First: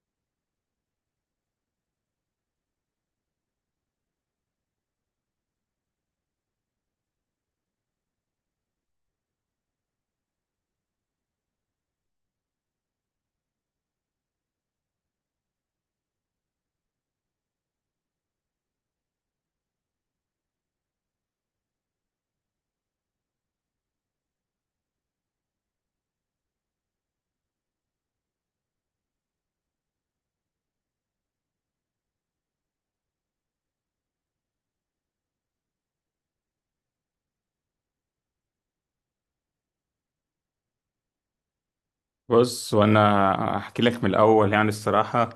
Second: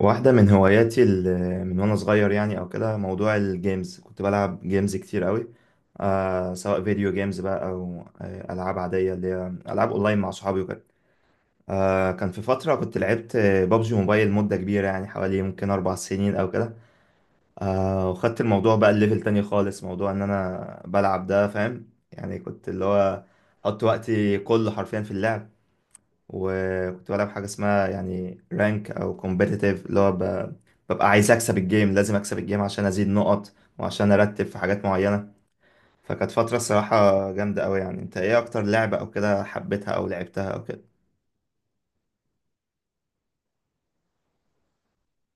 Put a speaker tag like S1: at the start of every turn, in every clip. S1: واحدة من هواياتي من وأنا صغير يعني أو كده موضوع الجيمز، كنت بلعب جيمز كتير قوي، سواء فيديو جيمز بقى أو ألعاب عادية، اللي هي ألعاب أونلاين مع صحابي وكده. كان في فترة كنت لعبت بابجي موبايل مدة كبيرة، يعني حوالي ممكن أربع سنين أو كده. وخدت الموضوع بقى الليفل تاني خالص، موضوع إن أنا بلعب ده فاهم، يعني كنت اللي هو حط وقتي كله حرفيا في اللعب. وكنت بلعب حاجة اسمها يعني رانك أو كومبيتيتيف، اللي هو ببقى عايز أكسب الجيم، لازم أكسب الجيم عشان أزيد نقط وعشان أرتب في حاجات معينة. فكانت فترة الصراحة جامدة أوي. يعني أنت إيه أكتر لعبة أو كده حبيتها أو لعبتها أو كده؟
S2: بص وانا هحكي لك من الاول يعني الصراحه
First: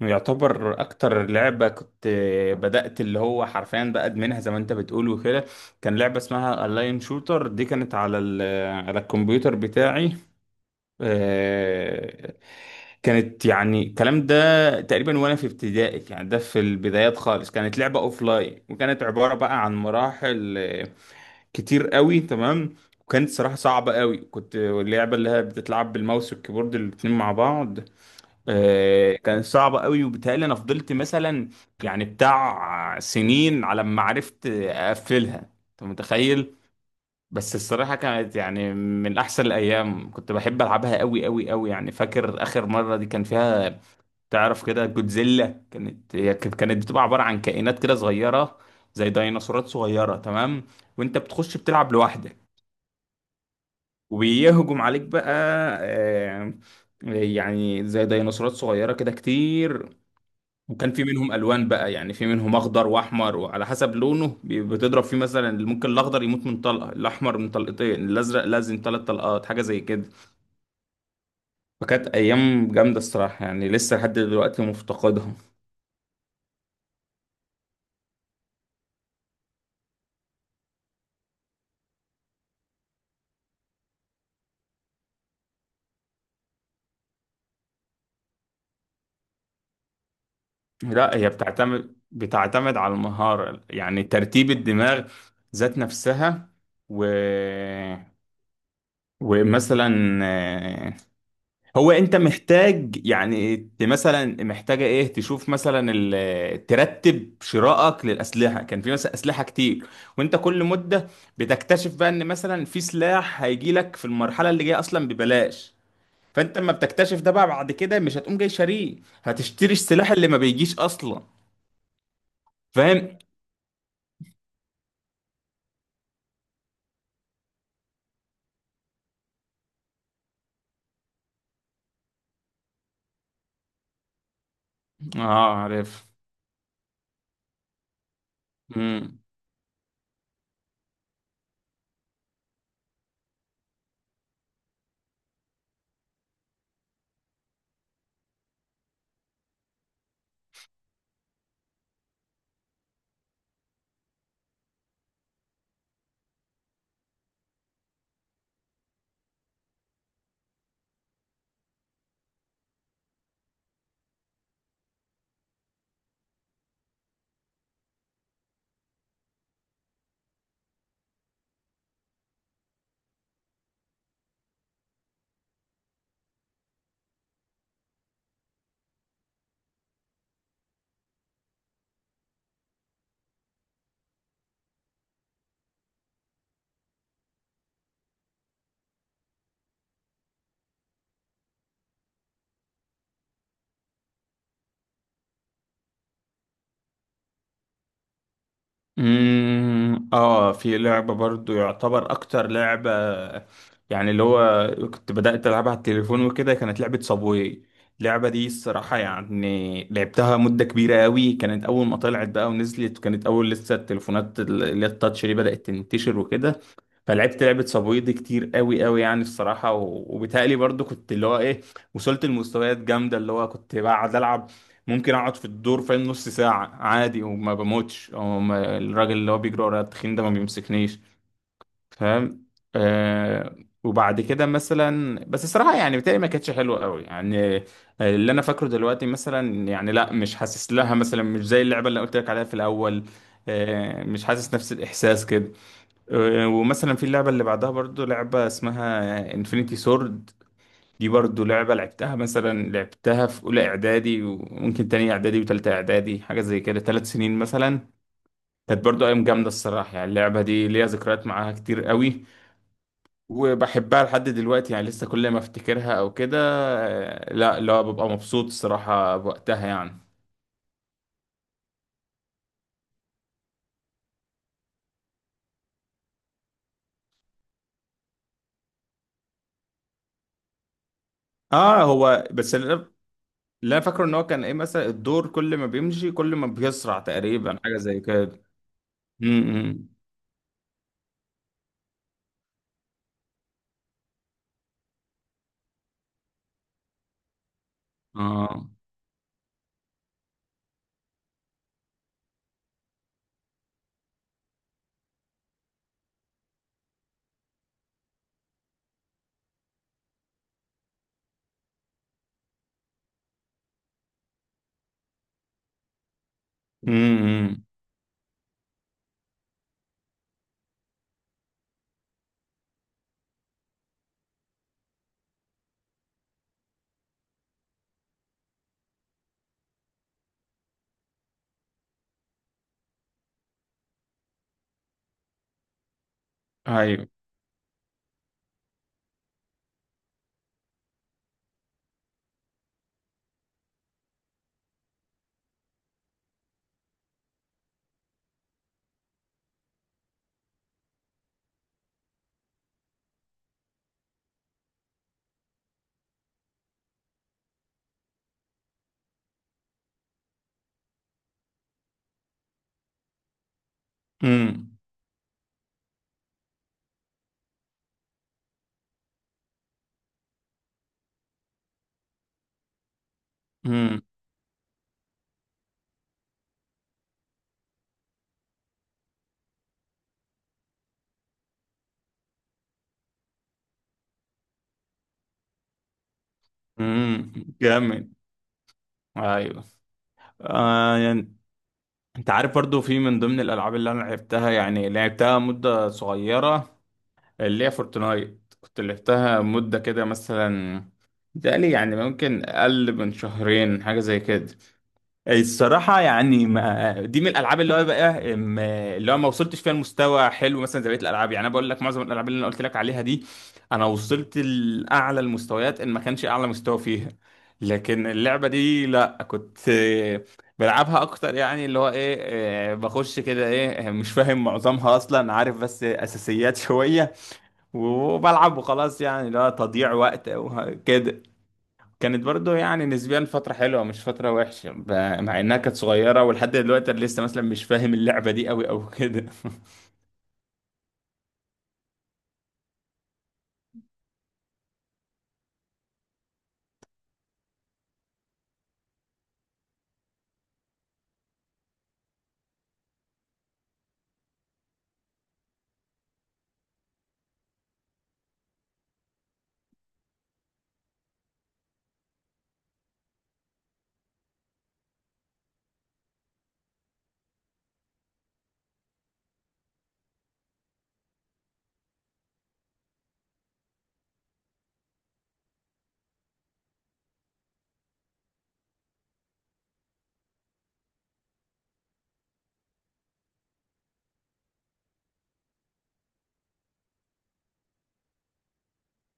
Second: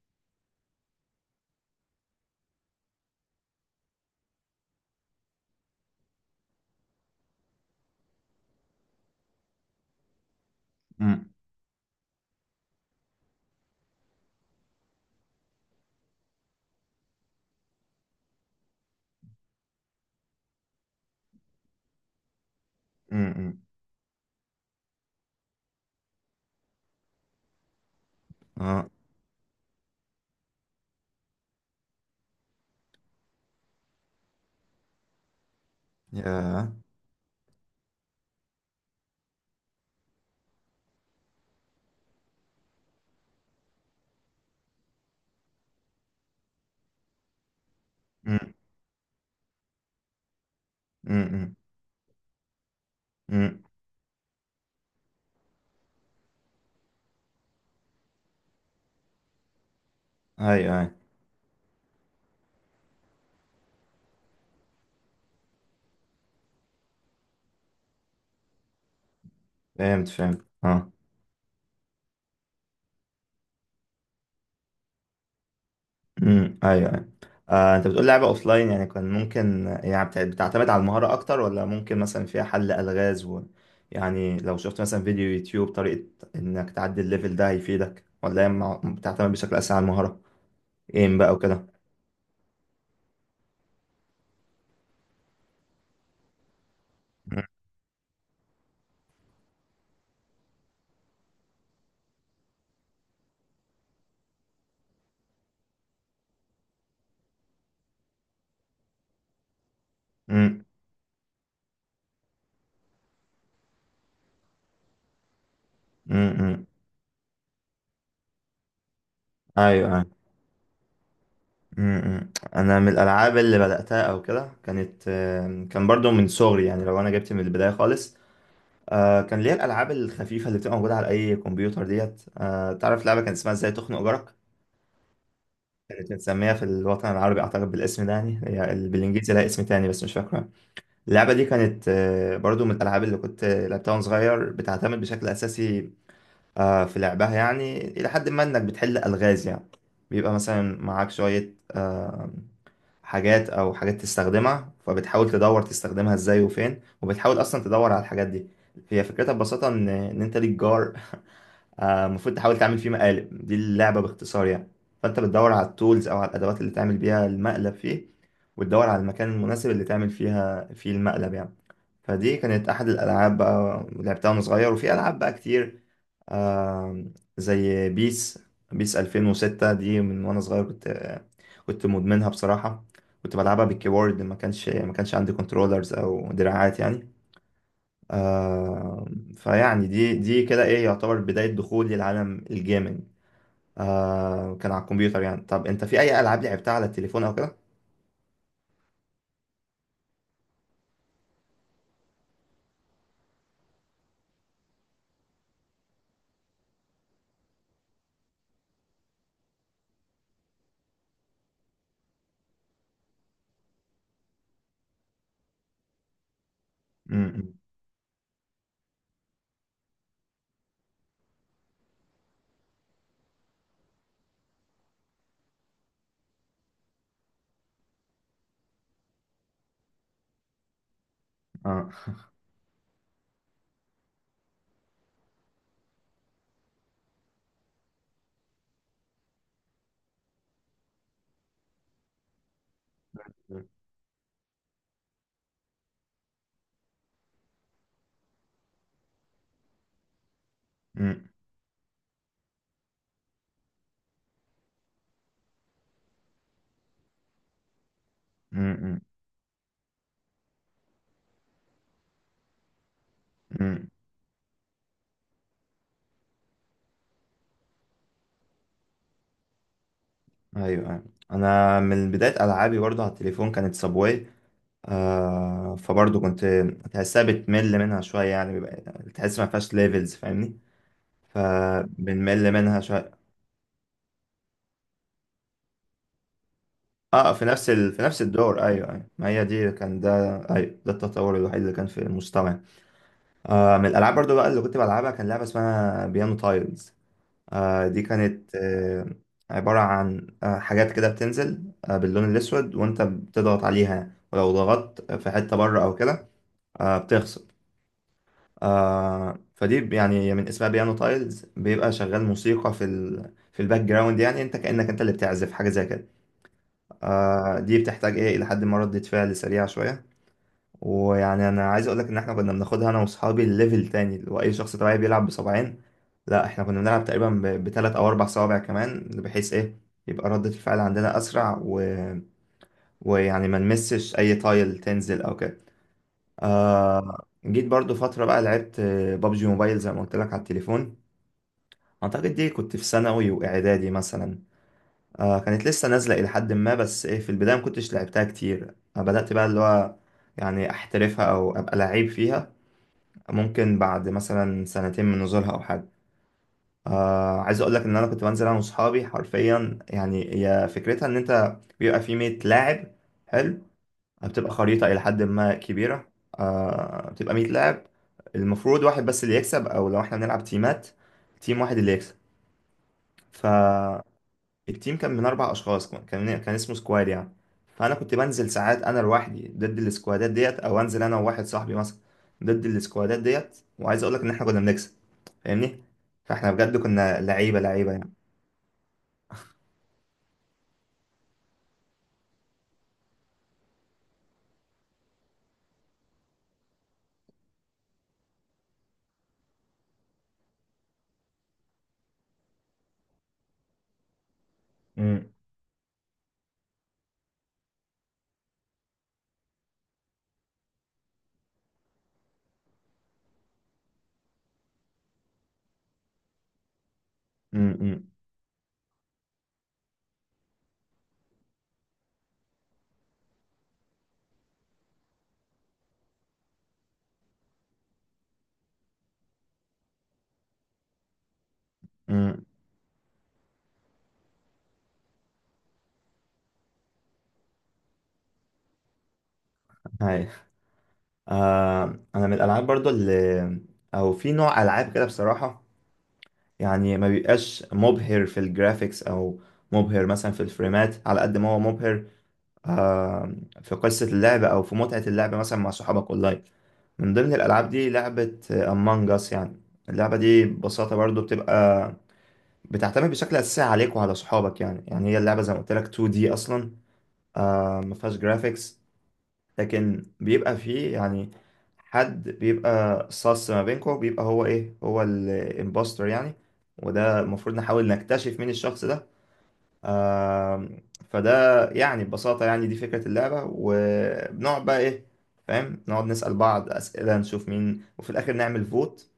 S2: يعتبر اكتر لعبه كنت بدات اللي هو حرفيا بقى ادمنها زي ما انت بتقول وكده. كان لعبه اسمها اللاين شوتر، دي كانت على الكمبيوتر بتاعي.
S1: أمم،
S2: آه، كانت يعني الكلام ده تقريبا وانا في ابتدائي، يعني ده في البدايات خالص. كانت لعبه اوف لاين وكانت عباره بقى عن مراحل كتير قوي، تمام. وكانت
S1: أمم،
S2: صراحة
S1: أمم.
S2: صعبة قوي، كنت اللعبة اللي هي بتتلعب بالماوس والكيبورد الاتنين مع بعض.
S1: أه.
S2: كانت صعبة قوي، وبالتالي انا فضلت مثلا يعني بتاع سنين على ما عرفت اقفلها، انت متخيل؟
S1: يا
S2: بس الصراحة كانت يعني من احسن الايام، كنت بحب العبها قوي قوي قوي. يعني فاكر اخر مرة دي كان فيها، تعرف كده جودزيلا، كانت هي كانت بتبقى عبارة عن كائنات كده
S1: أمم،
S2: صغيرة، زي ديناصورات صغيرة، تمام. وانت
S1: أمم، أمم.
S2: بتخش بتلعب لوحدك
S1: أمم.
S2: وبيهجم عليك بقى. آه، يعني زي ديناصورات صغيرة كده كتير.
S1: أيوه
S2: وكان
S1: أيوه.
S2: في منهم ألوان بقى، يعني في منهم أخضر وأحمر، وعلى حسب لونه بتضرب فيه، مثلا ممكن الأخضر يموت من طلقة، الأحمر من طلقتين، الأزرق لازم 3 طلقات، حاجة زي كده.
S1: فهمت فهمت، أه.
S2: فكانت أيام جامدة الصراحة، يعني لسه لحد دلوقتي مفتقدهم.
S1: امم، ايوه ايوه. آه، انت بتقول لعبة اوفلاين، يعني كان ممكن يعني بتعتمد على المهارة اكتر، ولا ممكن مثلا فيها حل الغاز و... يعني لو شفت مثلا فيديو يوتيوب طريقة انك تعدي الليفل ده هيفيدك، ولا هي بتعتمد بشكل اساسي على المهارة؟
S2: لا،
S1: ايم
S2: هي
S1: بقى وكده.
S2: بتعتمد على المهارة، يعني ترتيب الدماغ ذات نفسها. و
S1: امم.
S2: ومثلا آه، هو انت محتاج يعني مثلا محتاجه ايه، تشوف مثلا ترتب شرائك للاسلحه. كان في مثلا اسلحه كتير، وانت
S1: امم
S2: كل مده بتكتشف بقى ان مثلا في سلاح هيجي لك في المرحله اللي جايه اصلا ببلاش،
S1: امم،
S2: فانت
S1: امم.
S2: اما بتكتشف ده بقى بعد كده مش هتقوم جاي شاريه، هتشتري
S1: ايوه ايوه.
S2: السلاح اللي ما بيجيش اصلا.
S1: انا من
S2: فاهم.
S1: الالعاب اللي بدأتها او كده كانت، كان برضو من صغري، يعني لو انا جبت من البداية خالص، كان ليا الالعاب الخفيفة اللي بتبقى موجودة على اي كمبيوتر ديت. تعرف لعبة كان اسمها ازاي تخنق جارك؟
S2: اه، عارف.
S1: كانت متسمية في الوطن العربي أعتقد بالاسم ده، يعني هي بالإنجليزي لها اسم تاني بس مش فاكرة. اللعبة دي كانت، برضو من الألعاب اللي كنت لعبتها وأنا صغير. بتعتمد بشكل أساسي في لعبها يعني، إلى حد ما إنك بتحل ألغاز يعني. بيبقى مثلا معاك شوية حاجات أو حاجات تستخدمها، فبتحاول تدور تستخدمها إزاي وفين، وبتحاول أصلا تدور على الحاجات دي. هي فكرتها ببساطة إن أنت ليك جار، المفروض تحاول تعمل فيه مقالب. دي اللعبة باختصار يعني. فأنت بتدور على التولز أو على الأدوات اللي تعمل بيها المقلب فيه، وتدور على المكان المناسب اللي تعمل فيها فيه المقلب يعني. فدي كانت أحد الألعاب بقى لعبتها وأنا صغير. وفي ألعاب بقى كتير، آه، زي بيس. بيس 2006 دي من وأنا صغير، كنت كنت مدمنها بصراحة. كنت بلعبها بالكيبورد، ما كانش عندي كنترولرز أو دراعات يعني. آه، فيعني دي كده ايه يعتبر بداية دخولي لعالم الجيمنج. آه كان على الكمبيوتر يعني. طب انت في اي العاب لعبتها على التليفون او كده؟
S2: امم، اه، في لعبة برضو يعتبر اكتر لعبة، يعني اللي هو كنت بدأت العبها على التليفون وكده، كانت لعبة صابواي. اللعبة دي الصراحة يعني لعبتها مدة كبيرة قوي، كانت اول ما طلعت بقى ونزلت، وكانت اول لسه التليفونات اللي هي التاتش دي بدأت تنتشر وكده. فلعبت
S1: امم
S2: لعبة صابوي دي كتير قوي قوي يعني الصراحة، وبالتالي برضو كنت اللي هو ايه، وصلت لمستويات جامدة، اللي هو كنت بقعد ألعب، ممكن أقعد في الدور فاهم نص ساعة عادي وما بموتش، أو ما الراجل اللي هو بيجري ورايا التخين ده ما بيمسكنيش.
S1: اه.
S2: فاهم. آه. وبعد كده مثلا بس الصراحة يعني بتاعي ما كانتش حلوة قوي يعني. اللي أنا فاكره دلوقتي مثلا يعني لا، مش حاسس لها مثلا، مش زي اللعبة اللي قلت لك عليها في الأول. مش حاسس نفس الإحساس كده. ومثلا في اللعبة اللي بعدها برضو، لعبة اسمها انفينيتي سورد، دي
S1: امم.
S2: برضو لعبة لعبتها مثلا، لعبتها في أولى إعدادي وممكن تانية إعدادي وتالتة إعدادي، حاجة زي كده 3 سنين مثلا. كانت
S1: امم.
S2: برضو أيام جامدة الصراحة، يعني اللعبة دي ليها ذكريات معاها كتير قوي،
S1: امم.
S2: وبحبها لحد دلوقتي، يعني لسه كل ما افتكرها أو كده لا لا، ببقى مبسوط الصراحة بوقتها يعني.
S1: ايوه، أيوة. انا من بداية العابي برضه على التليفون كانت سابواي. آه فبرضه كنت تحسها بتمل منها شوية، يعني تحس ما فيهاش ليفلز فاهمني،
S2: اه، هو
S1: فبنمل
S2: بس اللي
S1: منها شوية.
S2: اللي انا فاكره ان هو كان ايه، مثلا الدور كل ما بيمشي كل ما بيسرع
S1: اه، في
S2: تقريبا،
S1: نفس
S2: حاجه
S1: ال...
S2: زي
S1: في نفس
S2: كده.
S1: الدور، ايوه ايوه،
S2: م-
S1: ما هي دي
S2: م.
S1: كان ده، ايوه ده التطور الوحيد اللي كان في المستوى. آه، من الالعاب برضو بقى اللي كنت بلعبها كان لعبه اسمها بيانو تايلز. آه دي كانت
S2: اه.
S1: آه عباره عن حاجات كده بتنزل باللون الاسود، وانت بتضغط عليها. ولو ضغطت في حته بره او كده، بتخسر. آه، فدي يعني من اسمها بيانو تايلز، بيبقى شغال موسيقى في ال... في الباك جراوند، يعني انت كانك انت اللي بتعزف حاجه زي كده. آه،
S2: امم.
S1: دي بتحتاج ايه، الى حد ما ردة فعل سريعة شوية. ويعني انا عايز اقولك ان احنا كنا بناخدها انا واصحابي ليفل تاني، اللي هو اي شخص طبيعي بيلعب بصبعين، لا احنا كنا بنلعب تقريبا بتلات او اربع صوابع كمان، بحيث ايه يبقى ردة الفعل عندنا اسرع، و... ويعني ما نمسش اي تايل تنزل او كده.
S2: ايوه.
S1: آه... جيت برضو فترة بقى لعبت، بابجي موبايل زي ما قلت لك على التليفون. اعتقد دي كنت في ثانوي واعدادي مثلا. آه كانت لسه نازلة إلى حد ما، بس إيه في البداية ما كنتش لعبتها كتير. آه، بدأت بقى اللي هو يعني أحترفها أو أبقى لعيب فيها ممكن بعد مثلا سنتين من نزولها أو حاجة. آه عايز أقول لك إن أنا كنت بنزل أنا وصحابي حرفيا. يعني هي فكرتها إن أنت بيبقى في 100 لاعب، حلو، بتبقى
S2: امم.
S1: خريطة إلى حد ما كبيرة. آه بتبقى 100 لاعب، المفروض واحد بس اللي يكسب، أو لو إحنا بنلعب تيمات تيم واحد اللي يكسب. ف،
S2: امم.
S1: التيم كان من اربع اشخاص، كان اسمه سكواد يعني. فانا كنت بنزل ساعات انا لوحدي ضد السكوادات ديت، او انزل انا وواحد صاحبي مثلا ضد السكوادات ديت. وعايز اقول لك ان احنا كنا بنكسب، فاهمني. فاحنا بجد كنا
S2: امم.
S1: لعيبه يعني.
S2: جامد. ايوه. آه يعني، انت عارف برضو في من ضمن الالعاب اللي انا لعبتها، يعني لعبتها مدة صغيرة، اللي هي فورتنايت، كنت لعبتها مدة كده مثلا، بتهيألي يعني ممكن اقل من شهرين، حاجة زي كده.
S1: امم
S2: الصراحة يعني ما دي من الألعاب اللي هو بقى اللي هو ما وصلتش فيها لمستوى حلو، مثلا زي بقية الألعاب. يعني أنا بقول لك، معظم الألعاب اللي أنا قلت لك عليها دي أنا وصلت لأعلى المستويات، إن ما كانش أعلى مستوى فيها. لكن
S1: امم.
S2: اللعبة دي لأ، كنت بلعبها أكتر، يعني اللي هو إيه، بخش كده إيه، مش فاهم معظمها أصلا عارف، بس أساسيات شوية، وبلعب وخلاص، يعني اللي هو تضييع وقت وكده. كانت
S1: امم.
S2: برضو يعني نسبيا فترة حلوة، مش فترة وحشة مع انها كانت صغيرة، ولحد دلوقتي انا لسه مثلا مش فاهم اللعبة دي قوي او كده.
S1: هاي، آه. انا من الالعاب برضو اللي، او في نوع العاب كده بصراحه، يعني ما بيبقاش مبهر في الجرافيكس، او مبهر مثلا في الفريمات، على قد ما هو مبهر آه، في قصة اللعب أو في متعة اللعب مثلا مع صحابك أونلاين. من ضمن الألعاب دي لعبة أمانج أس يعني. اللعبة دي ببساطة برضو بتبقى بتعتمد بشكل أساسي عليك وعلى صحابك يعني. يعني هي اللعبة زي ما قلت لك 2D أصلا، آه ما فيهاش جرافيكس، لكن بيبقى فيه يعني حد بيبقى صاص ما بينكم، بيبقى هو إيه، هو الإمباستر يعني. وده المفروض نحاول نكتشف مين الشخص ده. آم، فده يعني ببساطة يعني دي فكرة اللعبة. وبنقعد بقى إيه، فاهم، نقعد نسأل بعض أسئلة نشوف مين، وفي الآخر نعمل فوت.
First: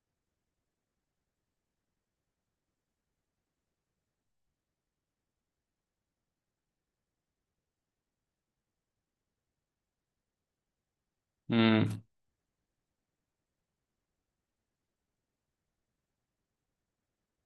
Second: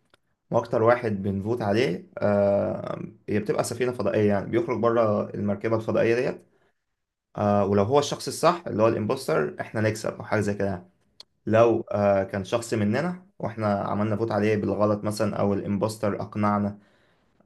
S1: وأكتر واحد بنفوت عليه، هي بتبقى سفينة فضائية، يعني بيخرج بره المركبة الفضائية ديت. آه، ولو هو الشخص الصح اللي هو الإمبوستر، إحنا نكسب أو حاجة زي كده يعني. لو
S2: امم.
S1: كان شخص مننا وإحنا عملنا فوت عليه بالغلط مثلا، أو الإمبوستر أقنعنا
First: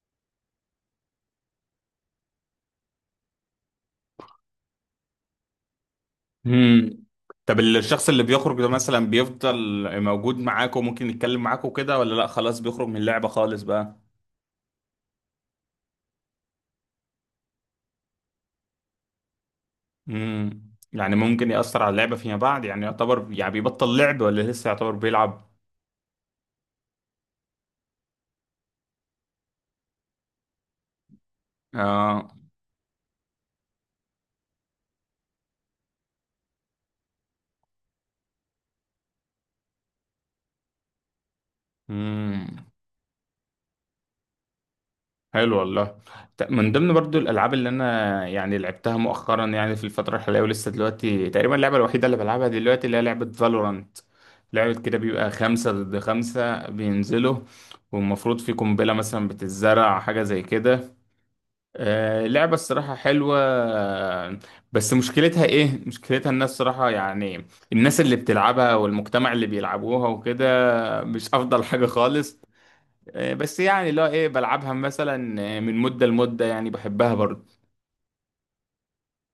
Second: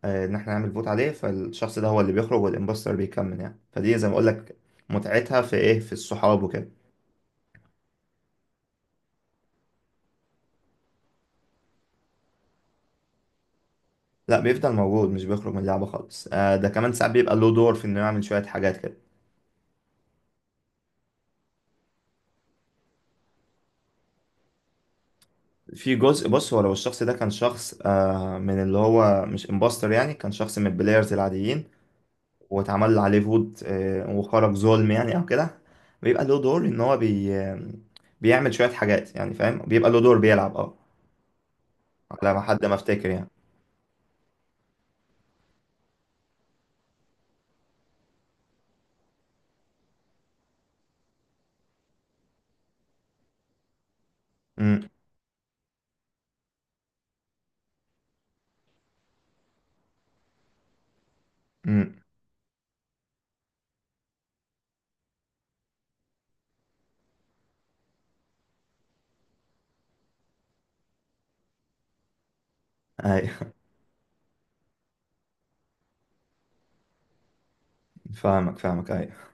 S1: ان احنا نعمل فوت عليه، فالشخص ده هو اللي بيخرج والامبوستر بيكمل يعني. فدي زي ما اقول لك متعتها في ايه، في الصحاب وكده.
S2: امم. طب الشخص اللي بيخرج ده مثلا بيفضل موجود معاك وممكن يتكلم معاك وكده، ولا لا خلاص بيخرج من اللعبة خالص بقى؟
S1: لا بيفضل موجود، مش بيخرج من اللعبه خالص. آه، ده كمان ساعات بيبقى له دور في انه يعمل شويه حاجات كده.
S2: امم. يعني ممكن يأثر على اللعبة فيما بعد؟ يعني يعتبر يعني بيبطل لعب، ولا لسه يعتبر بيلعب؟
S1: في جزء، بص، هو لو الشخص ده كان شخص من اللي هو مش امبوستر، يعني كان شخص من البلايرز العاديين
S2: اه.
S1: واتعمل عليه فوت، وخرج ظلم يعني او كده، بيبقى له دور، ان هو بيعمل شويه حاجات يعني، فاهم، بيبقى له دور بيلعب، اه، على ما حد
S2: امم.
S1: ما افتكر يعني.
S2: حلو والله. من ضمن برضو الالعاب اللي انا يعني لعبتها مؤخرا، يعني في الفتره الحاليه ولسه دلوقتي تقريبا اللعبه الوحيده اللي بلعبها دلوقتي، اللي هي لعبه فالورانت. لعبه كده بيبقى 5 ضد 5 بينزلوا، والمفروض في قنبله مثلا بتتزرع، حاجه زي كده. آه لعبه الصراحه حلوه، بس مشكلتها ايه، مشكلتها الناس صراحه يعني. الناس اللي بتلعبها والمجتمع اللي بيلعبوها وكده مش افضل حاجه خالص.
S1: امم.
S2: بس يعني اللي هو ايه، بلعبها مثلا من مدة لمدة، يعني بحبها برضه.
S1: فاهمك فاهمك أي.